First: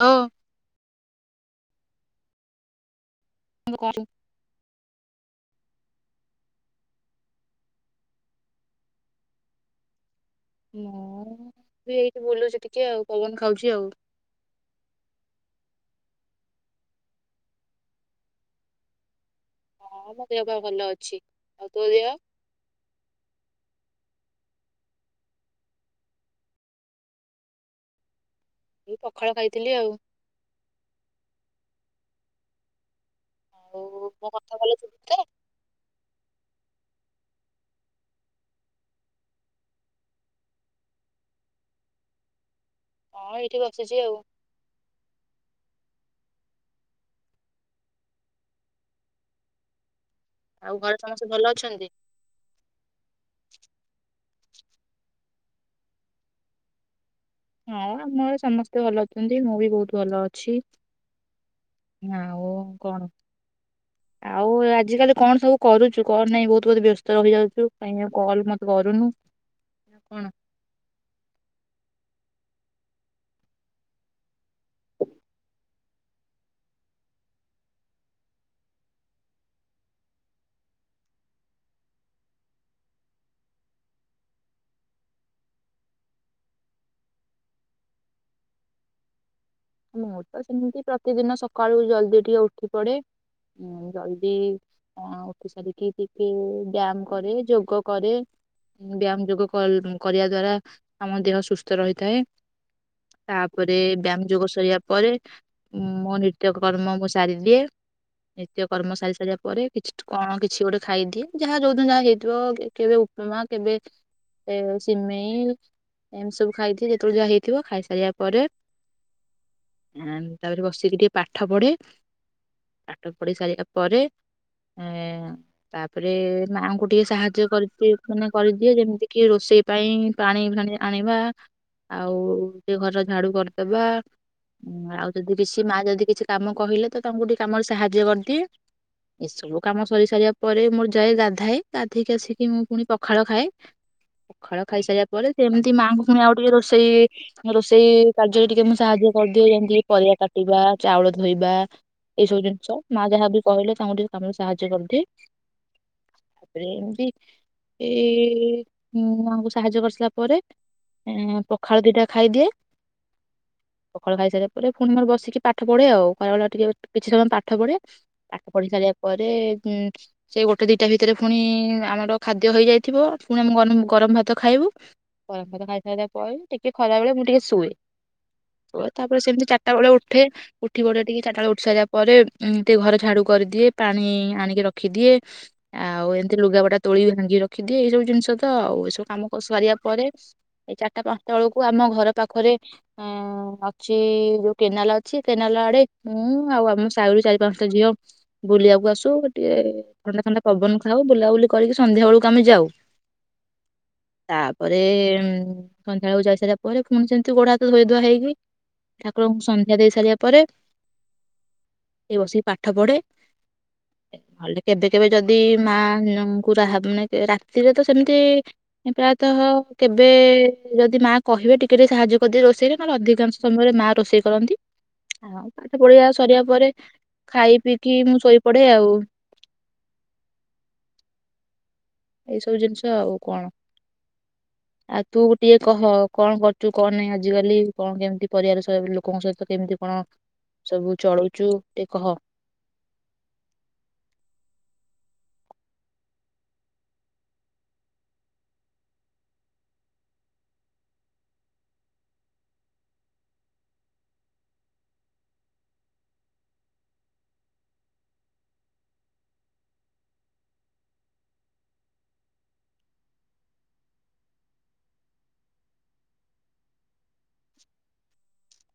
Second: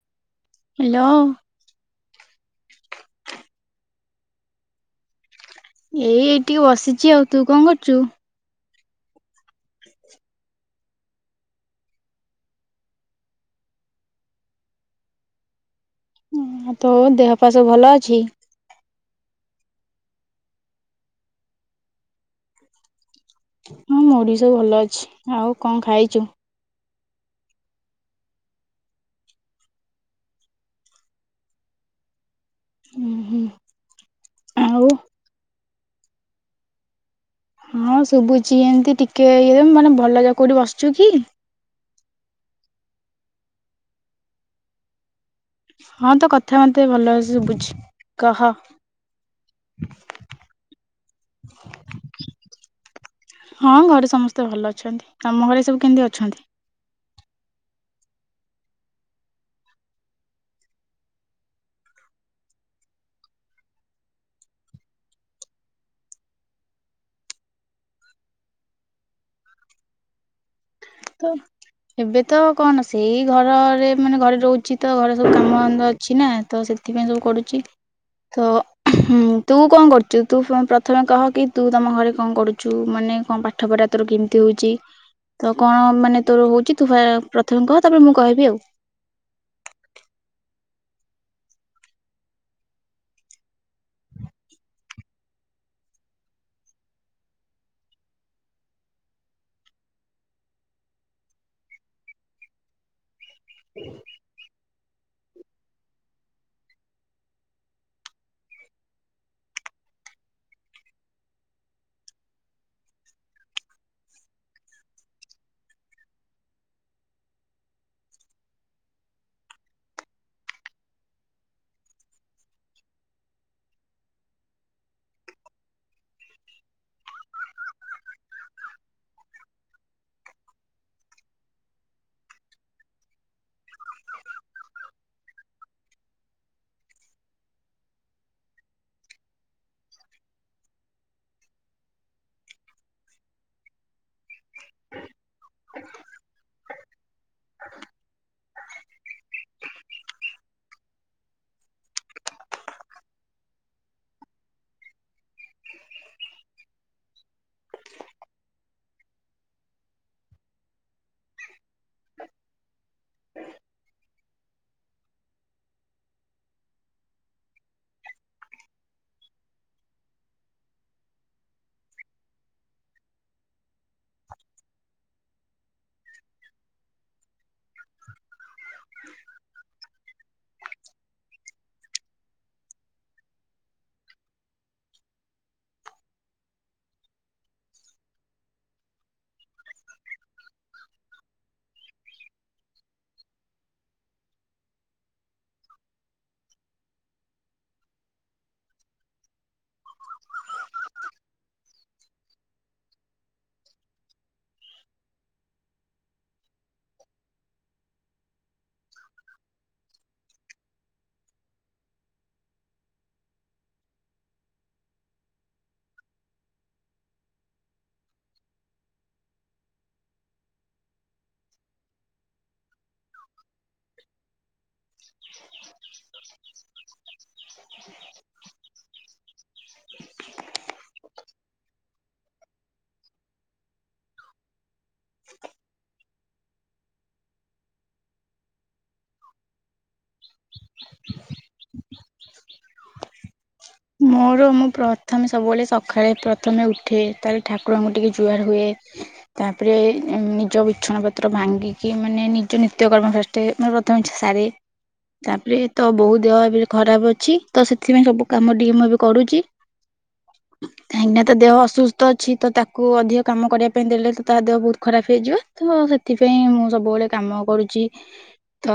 ଓ hello କର ଏଇ ଏଇ ଟିକେ ବସିଛି ଆଉ ତୁ କଣ କରୁଛୁ ମୁଁ ବି ଏଇଠି ବୁଲୁଛି ଟିକେ ଆଉ ପବନ ଖାଉଛି ଆଉ ତୋ ଦେହ ଫା ସବୁ ଭଲ ଅଛି ହଁ ମୋ ଦେହ ପା ଭଲ ଅଛି ଆଉ ତୋ ଦେହ ହଁ ମଡିଶୁ ଭଲ ଅଛି ଆଉ କଣ ଖାଇଛୁ ମୁ ପଖାଳ ଖାଇଥିଲି ଆଉ ହୁଁ ହୁଁ। ଊ ମୋ କଥା ଭଲ ଆଉ ସୁବୁଚି ତ? ହଁ ଶୁଭୁଚି ଏମତି ଟିକେ ଇଏ ମାନେ ଭଲ ଯା କୋଉଠି ବସିଚୁ କି? ହଁ ଏଇଠିି ବସିଚି ଆଉ। ହଁ ତୋ କଥା ମତେ ଭଲ ରେ ସୁବୁଚି କହ ଆଉ ଘରେ ସମସ୍ତେ ଭଲ ଅଛନ୍ତି? ହଁ ଘରେ ସମସ୍ତେ ତେ ଭଲ ଅଛନ୍ତି ତମ ଘରେ ସବୁ କେମିତି ଅଛନ୍ତି? ହଁ ଆମର ସମସ୍ତେ ଭଲ ଅଛନ୍ତି ମୁଁ ବି ବହୁତ ଭଲ ଅଛି ନାଆଉ କଣ ଆଉ ଆଜିକାଲି କଣ ସବୁ କରୁଛୁ କଣ ନାହିଁ ବହୁତ ବହୁତ ବ୍ୟସ୍ତ ରହି ଯାଉଛୁ କାହିଁ ଆଉ କଲ ମତେ କରୁନୁ କଣ? ତ ଏବେ ତ କଣ ସେଇ ଘରେରେ ମାନେ ଘରେ ରହୁଛି ତ ଘରେ ସବୁ କାମଦନ୍ଦା ଅଛି ନା ତ ସେଥିପାଇଁ ସବୁ କରୁଛି ତ ଉଁ ତୁ କଣ କରୁଛୁ ତୁ ପ୍ରଥମେ କହ କି ତୁ ତମ ଘରେ କଣ କରୁଛୁ ମାନେ କଣ ପାଠ ପଢା ତୋର କିଣତି ହଉଛି ତ କଣ ମାନେ ତୋର ହଉଛି ତୁ ଫେର ପ୍ରଥମେ କହ ତାପରେ ମୁଁ କହିବି ଆଉ। ମୁଁ ତ ସେମିତି ପ୍ରତିଦିନ ସକାଳୁ ଜଲଦି ଟିକେ ଉଠି ପଡେ ଉ ଜଲଦି ମା ଉଠି ସାରିକି ଟିକେ ବ୍ୟାୟାମ କରେ ଯୋଗ କରେ ବ୍ୟାୟାମ ଯୋଗ କ-କରିବା ଦ୍ଵାରା ଆମ ଦେହ ସୁସ୍ଥ ରହିଥାଏ। ତାପରେ ବ୍ୟାୟାମ ଯୋଗ ସୁ ସାରିବା ପରେ ମୋ ନିତ୍ୟ କର୍ମ ମୁଁ ସାରିଦିଏ ନିତ୍ୟ କର୍ମ ସାରି ସାରିବା ପରେ କିଛି କଣ କିଛି ଗୋଟେ ଖାଇଦିଏ ଯାହା ଯୋଉଦିନ ଯାହା ହେଇଥିବ କେ-କେବେ ଉପମା କେବେ ଏ ସିମେଇ ଏମିତି ସବୁ ଖାଇଦିଏ ଯେତେବେଳେ ଯାହା ହେଇଥିବ ଖାଇସାରିବା ପରେ ଆଁ ତାପରେ ବସିକି ଟିକେ ପାଠ ପଢେ ପାଠ ପଢି ସାରା ପରେ ଏ ତାପରେ ମାଙ୍କୁ ଟିକେ ସାହାଯ୍ୟ କରିିଦି ମାନେ କରିଦିଏ ଯେମିତି କିି ରୋଷେଇ ପାଇଁ ପାଣି ଫାଣି ଆଣିବା ଆଉ ଟିକେ ଘର ଝାଡୁ କରିଦବା। ଉଁ ଆଉ ଯଦି ବିଶି ମା ଯଦି କିଛି କାମ କହିଲେ ତ ତାଙ୍କୁ ଟିକେ କାମରେ ସାହାଯ୍ୟ କରିଦିଏ ଏସବୁ କାମ ସରି ସାରିବା ପରେ ମୋର ଯାଏ ଗାଧାଏ ଗାଧୋଇକି ଆସିକି ମୁଁ ପୁଣି ପଖାଳ ଖାଏ ପଖାଳ ଖାଇସାରିବା ପରେ ସେ ଏମିତି ମାଆଙ୍କୁ ପୁଣି ଆଉ ଟିକେ ରୋଷେଇ ରୋଷେଇ କାର୍ଯ୍ୟରେ ଟିକେ ମୁଁ ସାହାଯ୍ୟ ଖଦି ଯମତି ପରିବା କାଟିବା ଚାଉଳ ଧୋଇବା ଏଇସବୁ ଜିନିଷ ମା ଯାହାବି କହିଲେ ତାଙ୍କୁ ଟିକ କାମରେ ସାହାଯ୍ୟ କରିଦିଏ ତାପରେ ଏମତି ଏଁ ମାଙ୍କୁ ସାହାଯ୍ୟ କରିସାରିଲା ପରେ ପଖାଳ ଦିଟା ଖାଇଦିଏ। ପ ପଖାଳ ଖାଇସାରିଲା ପରେ ପୁଣି ମୋର ବସିକି ପାଠ ପଢ଼େ ଆଉ ଖଲାବେଳେ ଟିକେ କିଛି ସମୟ ପାଠ ପଢ଼େ ପାଠ ପଢ଼ି ସାରିଲା ପରେ ଉଁ ସେ ଗୋଟେ ଦୁଇଟା ଭିତରେ ପୁଣି ଆମର ଖାଦ୍ୟ ହେଇଯାଇଥିବ ପୁଣି ଆମେ ଗନେ ଗରମ ଭାତ ଖାଇବୁ ଗରମ ଭାତ ଖାଇସାରିଲା ପରେ ଟିକେ ଖଲାବେଳେ ମୁଁ ଟିକେ ଶୁଏ ଓ ତାପରେ ସେମିତି ଚାରିଟା ବେଳେ ଉଠେ ଉଠି ପଡ଼େ ଟିକେ ଚାରଟା ବେଳେ ଉଠି ସାରିବା ପରେ ଉଁ ଟିକେ ଘର ଝାଡ଼ୁ କରିଦିଏ ପାଣି ଆଣିକି ରଖିଦିଏ ଆଉ ଏମିତି ଲୁଗା ବଟା ତୋଳି ଭାଙ୍ଗି ରଖିଦିଏ ଏଇସବୁ ଜିନିଷ ତ ଆଉ ଏସବୁ କାମ ସାରିବା ପରେ ଏଇ ଚାରିଟା ପାଞ୍ଚଟା ବେଳକୁ ଆମ ଘର ପାଖରେ ଉଁ ଛି ଯୋଉ କେନାଲ ଅଛି କେନାଲ ଆଡେ ମୁଁ ଆଉ ଆମ ସାଇରୁ ଚାରି ପାଞ୍ଚଟା ଝିଅ ବୁଲିବାକୁ ଆସୁ ଟିକେ ଥଣ୍ଡା ଥଣ୍ଡା ପବନ ଖାଉ ବୁଲାବୁଲି କରିକି ସନ୍ଧ୍ୟା ବେଳକୁ ଆମେ ଯାଉ ତାପରେ ଉଁ ସନ୍ଧ୍ୟା ବେଳକୁ ଯାଇସାରିଲା ପରେ ପୁଣି ସେମିତି ଗୋଡ ହାତ ଧୋଇ ଧୁଆ ହେଇକି ଠାକୁରଙ୍କୁ ସନ୍ଧ୍ୟା ଦେଇ ସାରିବା ପରେ ସେ ବସିକି ପାଠ ପଢେ ନଲେ କେବେ କେବେ ଯଦି ମାଙ୍କୁ ମାନେ ରାତିରେ ତ ସେମିତି ପ୍ରାୟତଃ କେବେ ଯଦି ମା କହିବେ ଟିକେ ଟିକେ ସାହାଯ୍ୟ କରିଦିଏ ରୋଷେଇରେ ନହେଲେ ଅଧିକାଂଶ ସମୟରେ ମା ରୋଷେଇ କରନ୍ତି ଆଉ ପାଠ ପଢ଼ିଆ ସରିଆ ପରେ ଖାଇ ପିଇକି ମୁଁ ଶୋଇ ପଡେ ଆଉ। ଏଇ ସବୁ ଜିନିଷ ଆଉ କଣ ଆଉ ତୁ ଗୋଟିଏ କହ କଣ କରୁଛୁ କଣ ନାହିଁ ଆଜିକାଲି କଣ କେମିତି ପରିବାର ଲୋକଙ୍କ ସହିତ କେମିତି କଣ ସବୁ ଚଳୁଛୁ ଟିକେ କହ। ମୋର ମୁଁ ପ୍ରଥମେ ସବୁବେଳେ ସକାଳେ ପ୍ରଥମେ ଉଠେ ତାପରେ ଠାକୁରଙ୍କୁ ଟିକେ ଜୁଆର ହୁଏ ତାପରେ ଏଁ ନିଜ ବିଛଣା ପତ୍ର ଭାଙ୍ଗିକି ମାନେ ନିଜ ନିତ୍ୟକର୍ମ ଫଷ୍ଟେ ମାନ ପ୍ରଥମେ ସାରେ ତାପରେ ତ ବୋଉ ଦେହ ଏଵେ ଯଉ ଖରାପ ଅଛି ତ ସେଥିପାଇଁ ସବୁ କାମ ଟିକେ ମୁଁ ଏବେ କରୁଛି କାହିଁକିନା ତା ଦେହ ଅସୁସ୍ଥ ଅଛି ତ ତାକୁ ଅଧିକ କାମ କରିବା ପାଇଁ ଦେଲେ ତ ତା ଦେହ ବହୁତ ଖରାପ ହେଇଯିବ ତ ସେଥିପାଇଁ ମୁଁ ସବୁବେଳେ କାମ କରୁଛି ତ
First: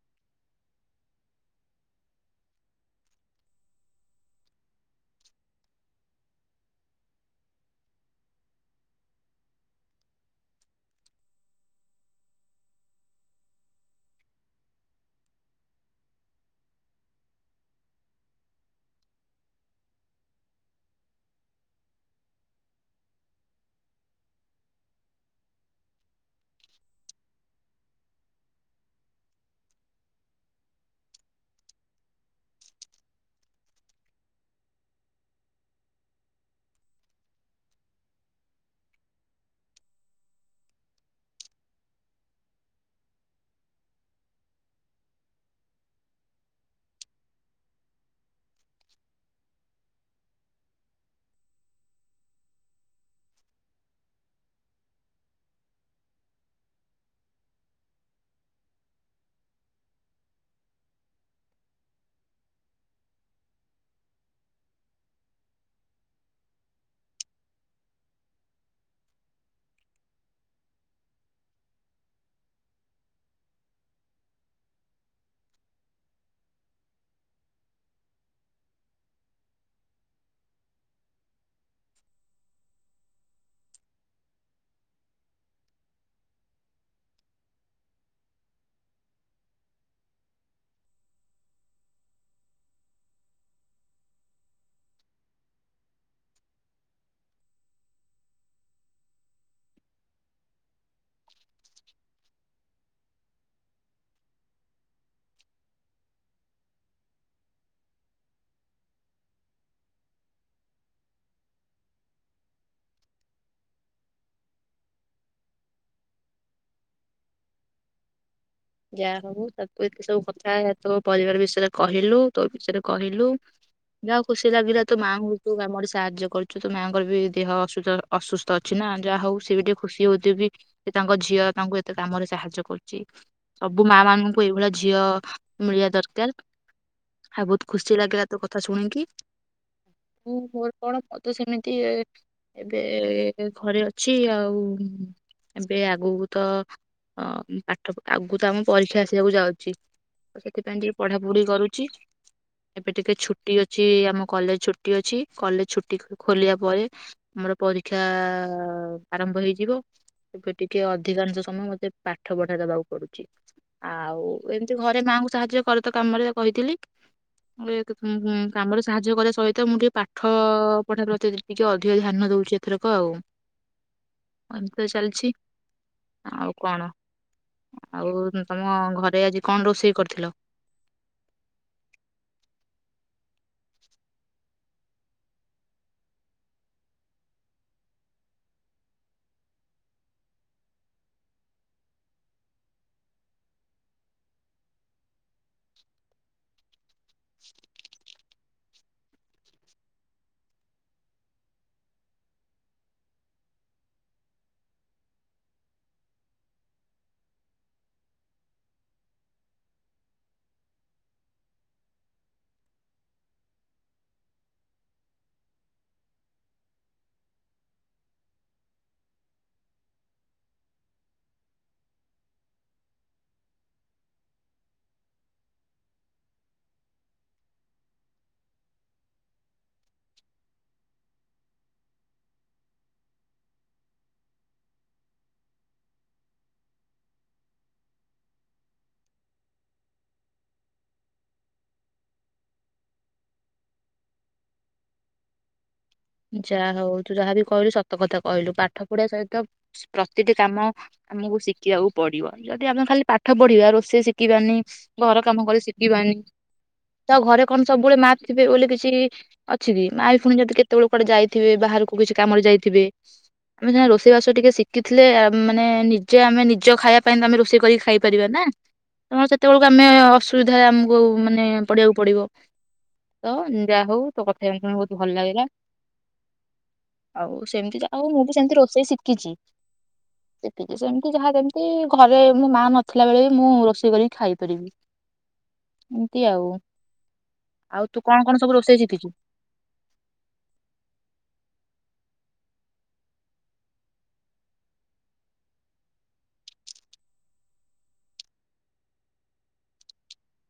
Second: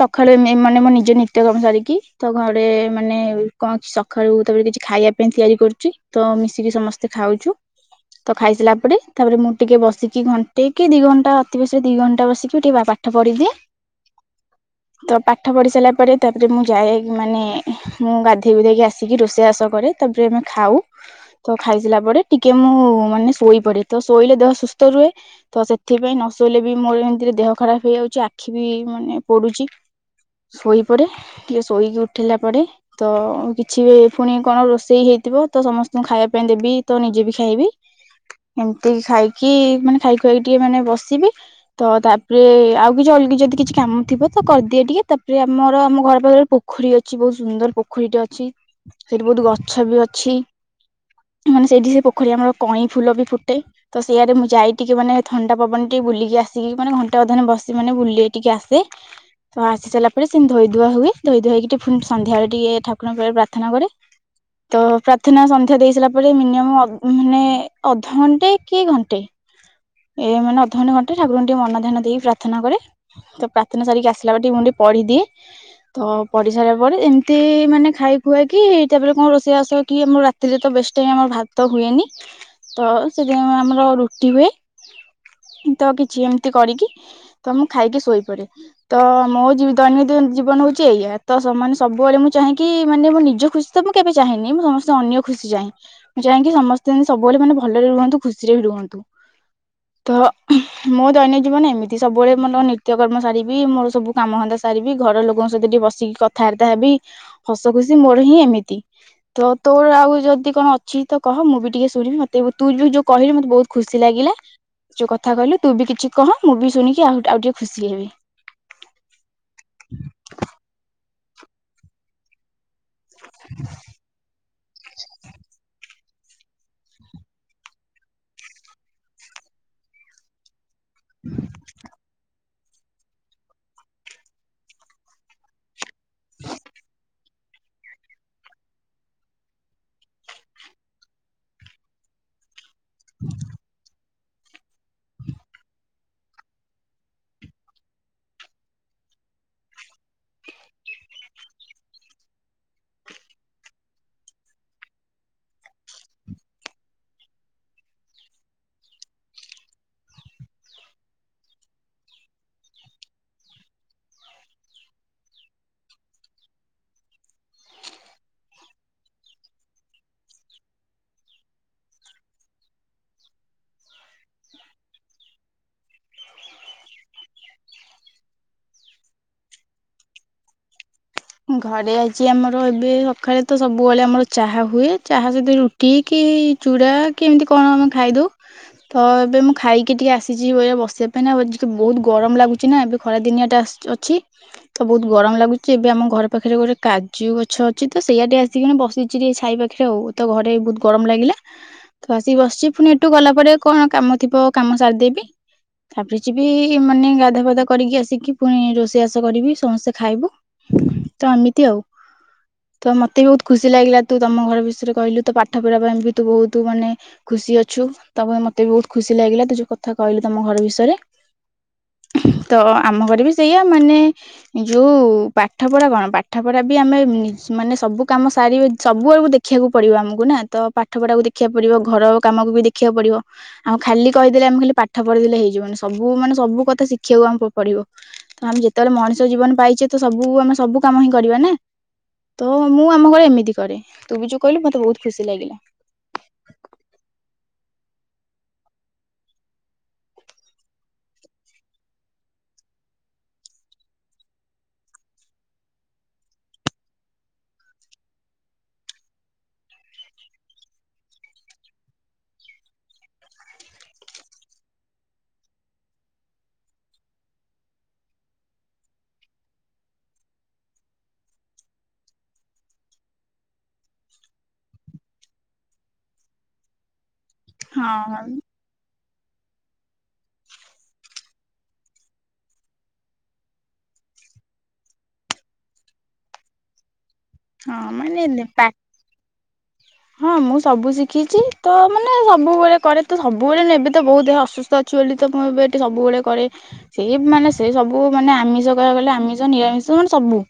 ସକାଳେ ମେ ମାନେ ମୁଁ ନିଜ ନିତ୍ୟ କାମ ସାରିକି ତ ଘରେ ମାନେ କଣ ସ ସଖାଳୁ ତାପରେ କିଛି ଖାଇବା ପାଇଁ ତିଆରି କରୁଛି ତ ମିଶିକି ସମସ୍ତେ ଖାଉଛୁ ତ ଖାଇସାରିଲା ପରେ ତାପରେ ମୁଁ ଟିକେ ବସିକି ଘଣ୍ଟେ କି ଦି ଘଣ୍ଟା ଅତି ବେଶିରେ ଦି ଘଣ୍ଟା ବସିକି ଟିକେ ପାଠ ପଢିଦିଏ ତ ପାଠ ପଢି ସାରିଲା ପରେ ତାପରେ ମୁଁ ଯାଏ ମାନେ ମୁଁ ଗାଧେଇ ଗୁଧାଇ କି ଆସ। ଆସିକି ରୋଷେଇ ବାସ କରେ ତାପରେ ଆମେ ଖାଉ ତ ଖାଇସାରିଲା ପରେ ଟିକେ ମୁଁ ମାନେ ଶୋଇ ପଡେ ତ ଶୋଇଲେ ଦେହ ସୁସ୍ଥ ରୁହେ ତ ସେଥିପାଇଁ ନ ଶୋଇଲେ ବି ମୋର ଏମିତିରେ ଦେହ ଖରାପ ହେଇଯାଉଛି ଆଖି ବି ମାନେ ପୋଡୁଛି ଶୋଇପଡେ ଟିକେ ଶୋଇକି ଉଠେଇିଲା ପରେ ତ ଅ କି କିଛି ପୁଣି କଣ ରୋଷେଇ ହେଇଥିବ ତ ସମସ୍ତଙ୍କୁ ଖାଇବା ପାଇଁ ଦେବି ତ ନିଜେ ବି ଖାଇବି ଏମିତି ଖାଇକି ମାନେ ଖାଇ ଖୁଆକି ଟିକେ ମାନେ ବସିବି ତ ତାପରେ ଆଉ କିଛି ଅଲଗି ଯଦି କିଛି କାମ ଥିବ ତ କରିଦିଏ ଟିକେ ତାପରେ ଆମର ଆମ ଘର ପାଖରେ ପୋଖରୀ ଅଛି ବହୁତ ସୁନ୍ଦର ପୋଖରୀଟେ ଅଛି। ସେଇଠି ବହୁତ ଗଛ ବି ଅଛି ମାନେ ସେଇଠି ସେ ପୋଖରୀ ଆମର କଇଁ ଫୁଲ ବି ଫୁଟେ ତ ସେଇୟାରେ ମୁଁ ଯାଇକି କି ମାନେ ଥଣ୍ଡା ପବନ ଟିକେ ବୁଲିକି ଆସିକି ମାନେ ଘଣ୍ଟା ଅଧରେ ବସି ମାନେ ବୁଲି ଟିକେ ଆସେ ତ ଆସି ସାରିଲା ପରେ ସେମି ଧୋଇ ଧୁଆ ହୁଏ ଧୋଇ ଧୁଆଇକି ଟିକେ ସନ୍ଧ୍ୟାବେଳେ ଟିକେ ଠାକୁରଙ୍କ ପାଖରେ ପ୍ରା ପ୍ରାର୍ଥନା କରେ ତ ପ୍ରାର୍ଥନା ସନ୍ଧ୍ୟା ଦେଇ ସାରିଲା ପରେ ମିନିମମ ମାନେ ଅଧଘଣ୍ଟେ କି ଘଣ୍ଟେ ଏ ମାନେ ଅଧଘଣ୍ଟେ ଘଣ୍ଟେ ଠାକୁରଙ୍କୁ ଟିକେ ମନ ଧ୍ୟାନ ଦେଇକି ପ୍ରାର୍ଥନା କରେ ତ ପ୍ରାର୍ଥନା ସାରିକି ଆସିଲା ପରେ ଟିକେ ମୁଁ ଟିକେ ପଢିଦିଏ ତ ପଢି ସାରିଲା ପରେ ଏମିତି ମାନେ ଖାଇ ହୁଏ କି ତାପରେ କଣ ରୋଷେଇ ବାସ କିଏ ମୋର ରାତିରେ ତ ବେଷ୍ଟ ଟାଇମ ଆମର ଭାତ ହୁଏନି ତ ସେଥିପାଇଁ ଆମର ରୁଟି ହୁଏ ଉଁ ତ କିଛି ଏମିତି କରିକି ତ ମୁଁ ଖାଇକି ଶୋଇପଡ଼ାରେ ତ ମୋ ଦୈନନ୍ଦିନ ଜୀବନ ହଉଛି ଏଇଆ ତ ସମାନେ ସବୁବେଳେ ମୁଁ ଚାହିଁକି ମାନେ ମୋ ନିଜ ଖୁସି ତ ମୁଁ କେବେ ଚାହିେଁନି ମୁଁ ସମସ୍ତେ ଅନ୍ୟ ଖୁସି ଚାହେଁ ମୁଁ ଚାହିଁକି ସମସ୍ତେ ସବୁବେଳେ ମାନେ ଭଲରେ ରୁହନ୍ତୁ ଖୁସିରେ ବି ରୁହନ୍ତୁ ତ ମୋ ଦୈନଜୀବନ ଏମିତି ସବୁବେଳେ ମୋର ନିତ୍ୟକର୍ମ ସାରିବି ମୋର ସବୁ କାମଧନ୍ଧା ସାରିବି ଘର ଲୋକଙ୍କ ସହିତ ଟିକେ ବସିକି କଥାବାର୍ତ୍ତା ହେବି। ହସ ଖୁସି ମୋର ହିଁ ଏମିତି ତ ତୋର ଆଉ ଯଦି କଣ ଅଛି ତ କହ ମୁଁ ବି ଟିକେ ଶୁଣିବି ମତେ ବି ତୁ ଯୋ ଯୋ ଯୋଉ କହିଲୁ ମତେ ବହୁତ ଖୁସି ଲାଗିଲା ଯୋଉ କଥା କହିଲୁ ତୁ ବି କିଛି କହ ମୁଁ ବି ଶୁଣିକି ଆହୁ ଆଉ ଟିକେ ଖୁସି ହେବି, ଯାହା ହଉ ତତ ଏତିକି ସବୁ କଥା ହେ ତୋ ପରିବାର ବିଷୟରେ କହିଲୁ ତୋ ବିଷୟରେ କହିଲୁ ଯାହା ହୋଉ ଖୁସି ଲାଗିଲା ତୋ ମାଙ୍କୁ କୋଉ କାମ ରେ ସା ସାହାଯ୍ୟ କରୁଚୁ ତୋ ମାଆଙ୍କର ବି ଦେହ ଅସୁସ ଅସୁସ୍ଥ ଅଛି ନା ଯାହା ହଉ ସିଏ ବି ଟିକେ ଖୁସି ହଉଥିବେ ବି ଯେ ତାଙ୍କ ଝିଅ ତାଙ୍କୁ ଏତେ କାମରେ ସାହାଯ୍ୟ କରୁଚି। ସବୁ ମା ମାନଙ୍କୁ ଏଇଭଳିଆ ଝିଅ ମିଳିବା ଦରକାର ଆଉ ବହୁତ ଖୁସି ଲାଗିଲା ତୋ କଥା ଶୁଣିକି ମୁଁ ମୋର କଣ ମତେ ସେମିତି ଏବେ ଘରେ ଅଛ ଅଛି ଆଉ ଏବେ ଆଗକୁ ତ ଅଁ ପାଠ ପ ଆଗକୁ ତ ଆମ ପରୀକ୍ଷା ଆସିବାକୁ ଯାଉଛି ସେଥିପାଇଁ ଟିକେ ପଢାପଢି କରୁଚି ଏବେ ଟିକେ ଛୁଟି ଅଛି ଆମ କଲେଜ ଛୁଟି ଅଛି କଲେଜ ଛୁଟି ଖୋ ଖୋଲିବା ପରେ ଆମର ପରୀକ୍ଷା ଆ ଆରମ୍ଭ ହେଇଯିବ ଏବେ ଟିକେ ଅଧିକାଂଶ ସମୟ ମତେ ପାଠ ପଢା ଦବାକୁ କରୁଚି ଆଉ ଏମିତି ଘରେ ମାଙ୍କୁ ସାହାଯ୍ୟ କରେ ତ କାମରେ କହିଥିଲି ମୁଁ କି କି ଉଁ ଉଁ କାମରେ ସାହାଯ୍ୟ କରିବା ସହିତ ମୁଁ ଟିକେ ପାଠ ପଢା ପ୍ରତି ତି ଟିକେ ଅଧିକ ଧ୍ୟାନ ଦଉଚି ଏଥରକ ଆଉ ଏମିତି ତ ଚାଲିଛି ଆଉ କଣ। ଆଉ ତମ ଘରେ ଆଜି କଣ ରୋଷେଇ କରିଥିଲ? ଘରେ ଆଜି ଆମର ଏବେ ସକାଳେ ତ ସବୁବେଳେ ଆମର ଚାହା ହୁଏ ଚାହା ସହିତ ରୁଟି କି ଚୂଡ଼ା କି ଏମିତି କଣ ଆମେ ଖାଇଦଉ ତ ଏବେ ମୁଁ ଖାଇକି ଟିକେ ଆସିଚି ବ୍ୟ ବସିବା ପାଇଁ ନା ବହୁତ ଗରମ ଲାଗୁଛି ନା ଏବେ ଖରା ଦିନିଆ ଟା ଆସ ଅଛି ତ ବହୁତ ଗରମ ଲାଗୁଚି ଏବେ ଆମ ଘର ପାଖରେ ଗୋଟେ କାଜୁ ଗଛ ଅଛି ତ ସେଇଆଡେ ଆସିକିକିନା ବସିଚି ଟିକେ ଛାଇ ପାଖରେ ଆଉ ତ ଘରେ ବହୁତ ଗରମ ଲାଗିଲା ତ ଆସିକି ବସିଚି ପୁଣି ଏଠୁ ଗଲା ପରେ କଣ କାମ ଥିବ କାମ ସାରିଦେବି ତାପରେ ଯିବି ମାନେ ଗାଧା ଫାଧା କରିକି ଆସିକି ପୁଣି ରୋଷେଇବାଷ କରିବି ସମସ୍ତେ ଖାଇବୁ। ତ ଏମିତି ଆଉ ତ ମତେ ବି ବହୁତ ଖୁସି ଲାଗିଲା ତୁ ତମ ଘର ବିଷୟରେ କହିଲୁ ତୋ ପାଠ ପଢିବା ପାଇଁ ବି ତୁ ବହୁତ ମାନେ ଖୁସି ଅଛୁ ତାପରେ ମତେ ବି ବହୁତ ଖୁସି ଲାଗିଲା ତୁ ଯୋଉ କଥା କହିଲୁ ତମ ଘର ବିଷୟରେ ତ ଆମ ଘରେ ବି ସେଇଆ ମାନେ ଯୋଉ ପାଠ ପଢା କଣ ପାଠ ପଢା ବି ଆମେ ନିଜ ମାନେ ସବୁ କାମ ସାରି ସବୁ ଆଡ଼କୁ ଦେଖିବାକୁ ପଡିବ ଆମକୁ ନା ତ ପାଠ ପଢାକୁ ଦେଖିବାକୁ ପଡିବ ଘର କାମକୁ ବି ଦେଖିବାକୁ ପଡିବ ଆଉ ଖାଲି କହିଦେଲେ ଆମେ ଖାଲି ପାଠ ପଢି ଦେଲେ ହେଇଯିବନି ସବୁ ମାନେ ସବୁ କଥା ଶିଖିବାକୁ ଆମକୁ ପଡିବ ତ ଆମେ ଯେତେବେଳେ ମଣିଷ ଜୀବନ ପାଇଛେ ତ ସବୁ ଆମେ ସବୁ କାମ ହିଁ କରିବା ନା ତ ମୁଁ ଆମ ଘରେ ଏମିତି କରେ ତୁ ବି ଯୋଉ କହିଲୁ ମତେ ବହୁତ ଖୁସି ଲାଗିଲା। ଯାହା ହଉ ତୁ ଯାହାବି କହିଲୁ ସତ କଥା କହିଲୁ ପାଠ ପଢିବା ସହିତ ସ ପ୍ରତିଟି କାମ ଆମକୁ ଶିଖିବାକୁ ପଡିବ ଯଦି ଆମେ ଖାଲି ପାଠ ପଢିବା ରୋଷେଇ ଶିଖିବାନି, ଘର କାମ କରି ଶିଖିବାନି ତ ଘରେ କଣ ସବୁବେଳେ ମା ଥିବେ ବୋଲି କିଛି ଅଛି କି ମା ବି ଫୁଣି ଯଦି କେ କେତେବେଳ କୁଆଡ଼େ ଯାଇଥିବେ ବାହାରକୁ କିଛି କାମରେ ଯାଇଥିବେ, ଆମେ ସିନା ରୋଷେଇବାସ ଟିକେ ଶିଖିଥିଲେ ଆ ମାନେ ନିଜେ ଆମେ ନିଜ ଖାଇବା ପାଇଁ ତ ଆମେ ରୋଷେଇ କରିକି ଖାଇପାରିବା ନା, ନହେ ସେତେବେଳକୁ ଆମେ ଅସୁବିଧା ଆମକୁ ମାନେ ପଡ଼ିବାକୁ ପଡ଼ିବ ତ ଯାହା ହଉ ତ କଥା ଶୁଣି ବହୁତ ଭଲ ଲାଗିଲା। ଆଉ ସେମିତି ତ ଆଉ ହଁ ମୁଁ ବି ସେମିତି ରୋଷେଇ ଶିଖି କିଚି ଶିକିଚି ସେମତି ଯାହା ଯେମତି। ଏନ୍ତି, ଘରେ ମୋ ମା ନଥିଲା ବେଳେ ବି ମୁଁ ରୋଷେଇ କରିକି ଖାଇପାରିବି। ଏମିତି ଆଉ। ହଁ ଆଉ ତୁ ମାନେ କଣ କଣ ସବୁ ପା ରୋଷେଇ ଶିକିଚୁ? ହଁ ମୁଁ ସବୁ ଶିଖିଛି। ତ ମାନେ ସବୁବେଳେ କରେ ତ ସବୁବେଳେ ନୁହଁ, ଏବେ ତ ବୋଉ ଦେହ ଅସୁସ୍ଥ ଅଛି ବୋଲି ତ ମୁଁ ଏବେ ଏଠି ସବୁବେଳେ କରେ। ସେଇ ମାନେ ସେଇ ସବୁ ମାନେ ଆମିଷ କହିଆକୁ ଗଲେ ଆମିଷ ନିରାମିଷ ମାନେ ସବୁ।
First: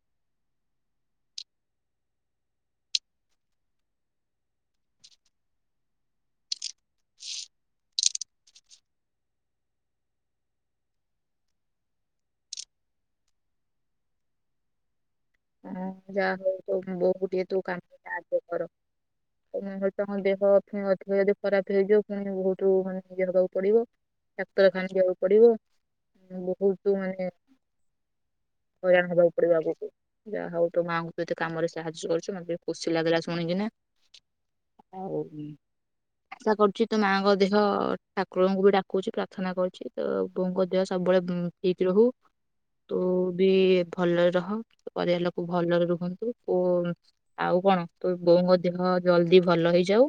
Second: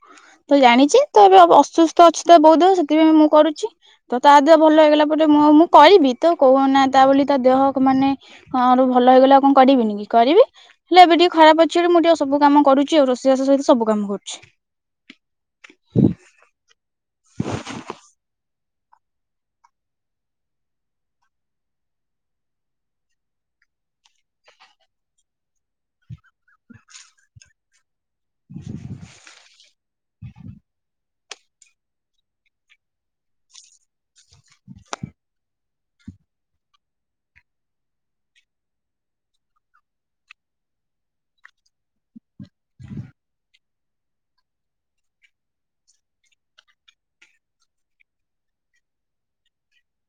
ତ ଜାଣିଚି ତ ଏବେ ଅ-ଅସୁସ୍ଥ ଅଛି ତ ବୋଉ ଦେହ ସେଥିପାଇଁ ମୁଁ କରୁଚି ତ ତା ଦେହ ଭଲ ହେଇଗଲା ପରେ ମୁଁ ଆଉ ମୁଁ କଇବି, ତ କଉ ଅନା ତା ବୋଲି ତା ଦେହ ମାନେ ଆରୁ ଭଲ ହେଇଗଲେ ଆଉ କଣ କରିବିିନି କି କରିବି, ହେଲେ ଏବେ ଟିକେ ଖରାପ ଅଛି ବିଲି ମୁଁ ଟିକେ ସବୁ କାମ କରୁଛି ଆଉ, ରୋଷେଇ ବାସ ସହିତ ସବୁ କାମ କରୁଛି। ହଁ। ଯାହଉ ତୋ ବୋଉକୁ ଟିକେ ତୁ କାମରେ ସାହାଯ୍ୟ କର। ହଁ ମୁଁ କହିଲି ତମ ଦେହ ଫୁଣି ଅଧିକ ଯଦି ଖରାପ ହେଇଯିବ, ଫୁଣି ବହୁତ ମାନେ ଇଏ ହେବାକୁ ପଡିବ, ଡାକ୍ତରଖାନା ଯିବାକୁ ପଡିବ, ବହୁତୁ ମାନେ ହଇରାଣ ହବାକୁ ପଡିବ ଆଗୁକୁ। ଯାହଉ ତୋ ମାଆଙ୍କୁ ତୁ ଏତେ କାମରେ ସାହାଯ୍ୟ କରୁଚୁ, ମତେ ଟିକେ ଖୁସି ଲାଗିଲା ଶୁଣିକିନା। ଆଉ ଆଶା କରୁଛି, ତୋ ମାଆଙ୍କ ଦେହ ଠାକୁରଙ୍କୁ ବି ଡାକୁଚି, ପ୍ରାର୍ଥନା କରୁଚି, ତୋ ବୋଉଙ୍କ ଦେହ ସବୁବେଳେ ଠିକ ରହୁ, ତୁ ବି ଭଲରେ ରହ ପରିବାର ଲୋକ ଭଲରେ ରୁହନ୍ତୁ ଓ ଆଉ କଣ ତୋ ବୋଉଙ୍କ ଦେହ ଜଲଦି ଭଲ ହେଇଯାଉ,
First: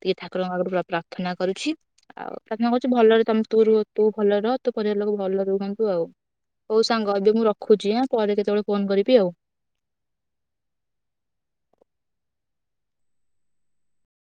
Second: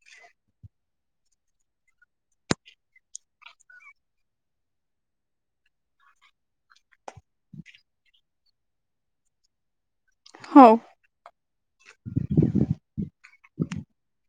ଟିକେ ଠାକୁରଙ୍କ ଆଗୁରୁ ପ୍ରା-ପ୍ରାର୍ଥନା କରୁଛି, ଆଉ ପ୍ରାର୍ଥନା କରୁଚି ଭଲରେ ତମେ ତୁ ରହ ତୁ ଭଲରେ ରହ, ତୋ ପରିବାର ଲୋକ ଭଲରେ ରୁହନ୍ତୁ ଆଉ। ହଉ ସାଙ୍ଗ ଏବେ ମୁଁ ରଖୁଛି ଆଁ, ପରେ କେତେବେଳେ ଫୋନ୍ କରିବି ଆଉ। ହଉ।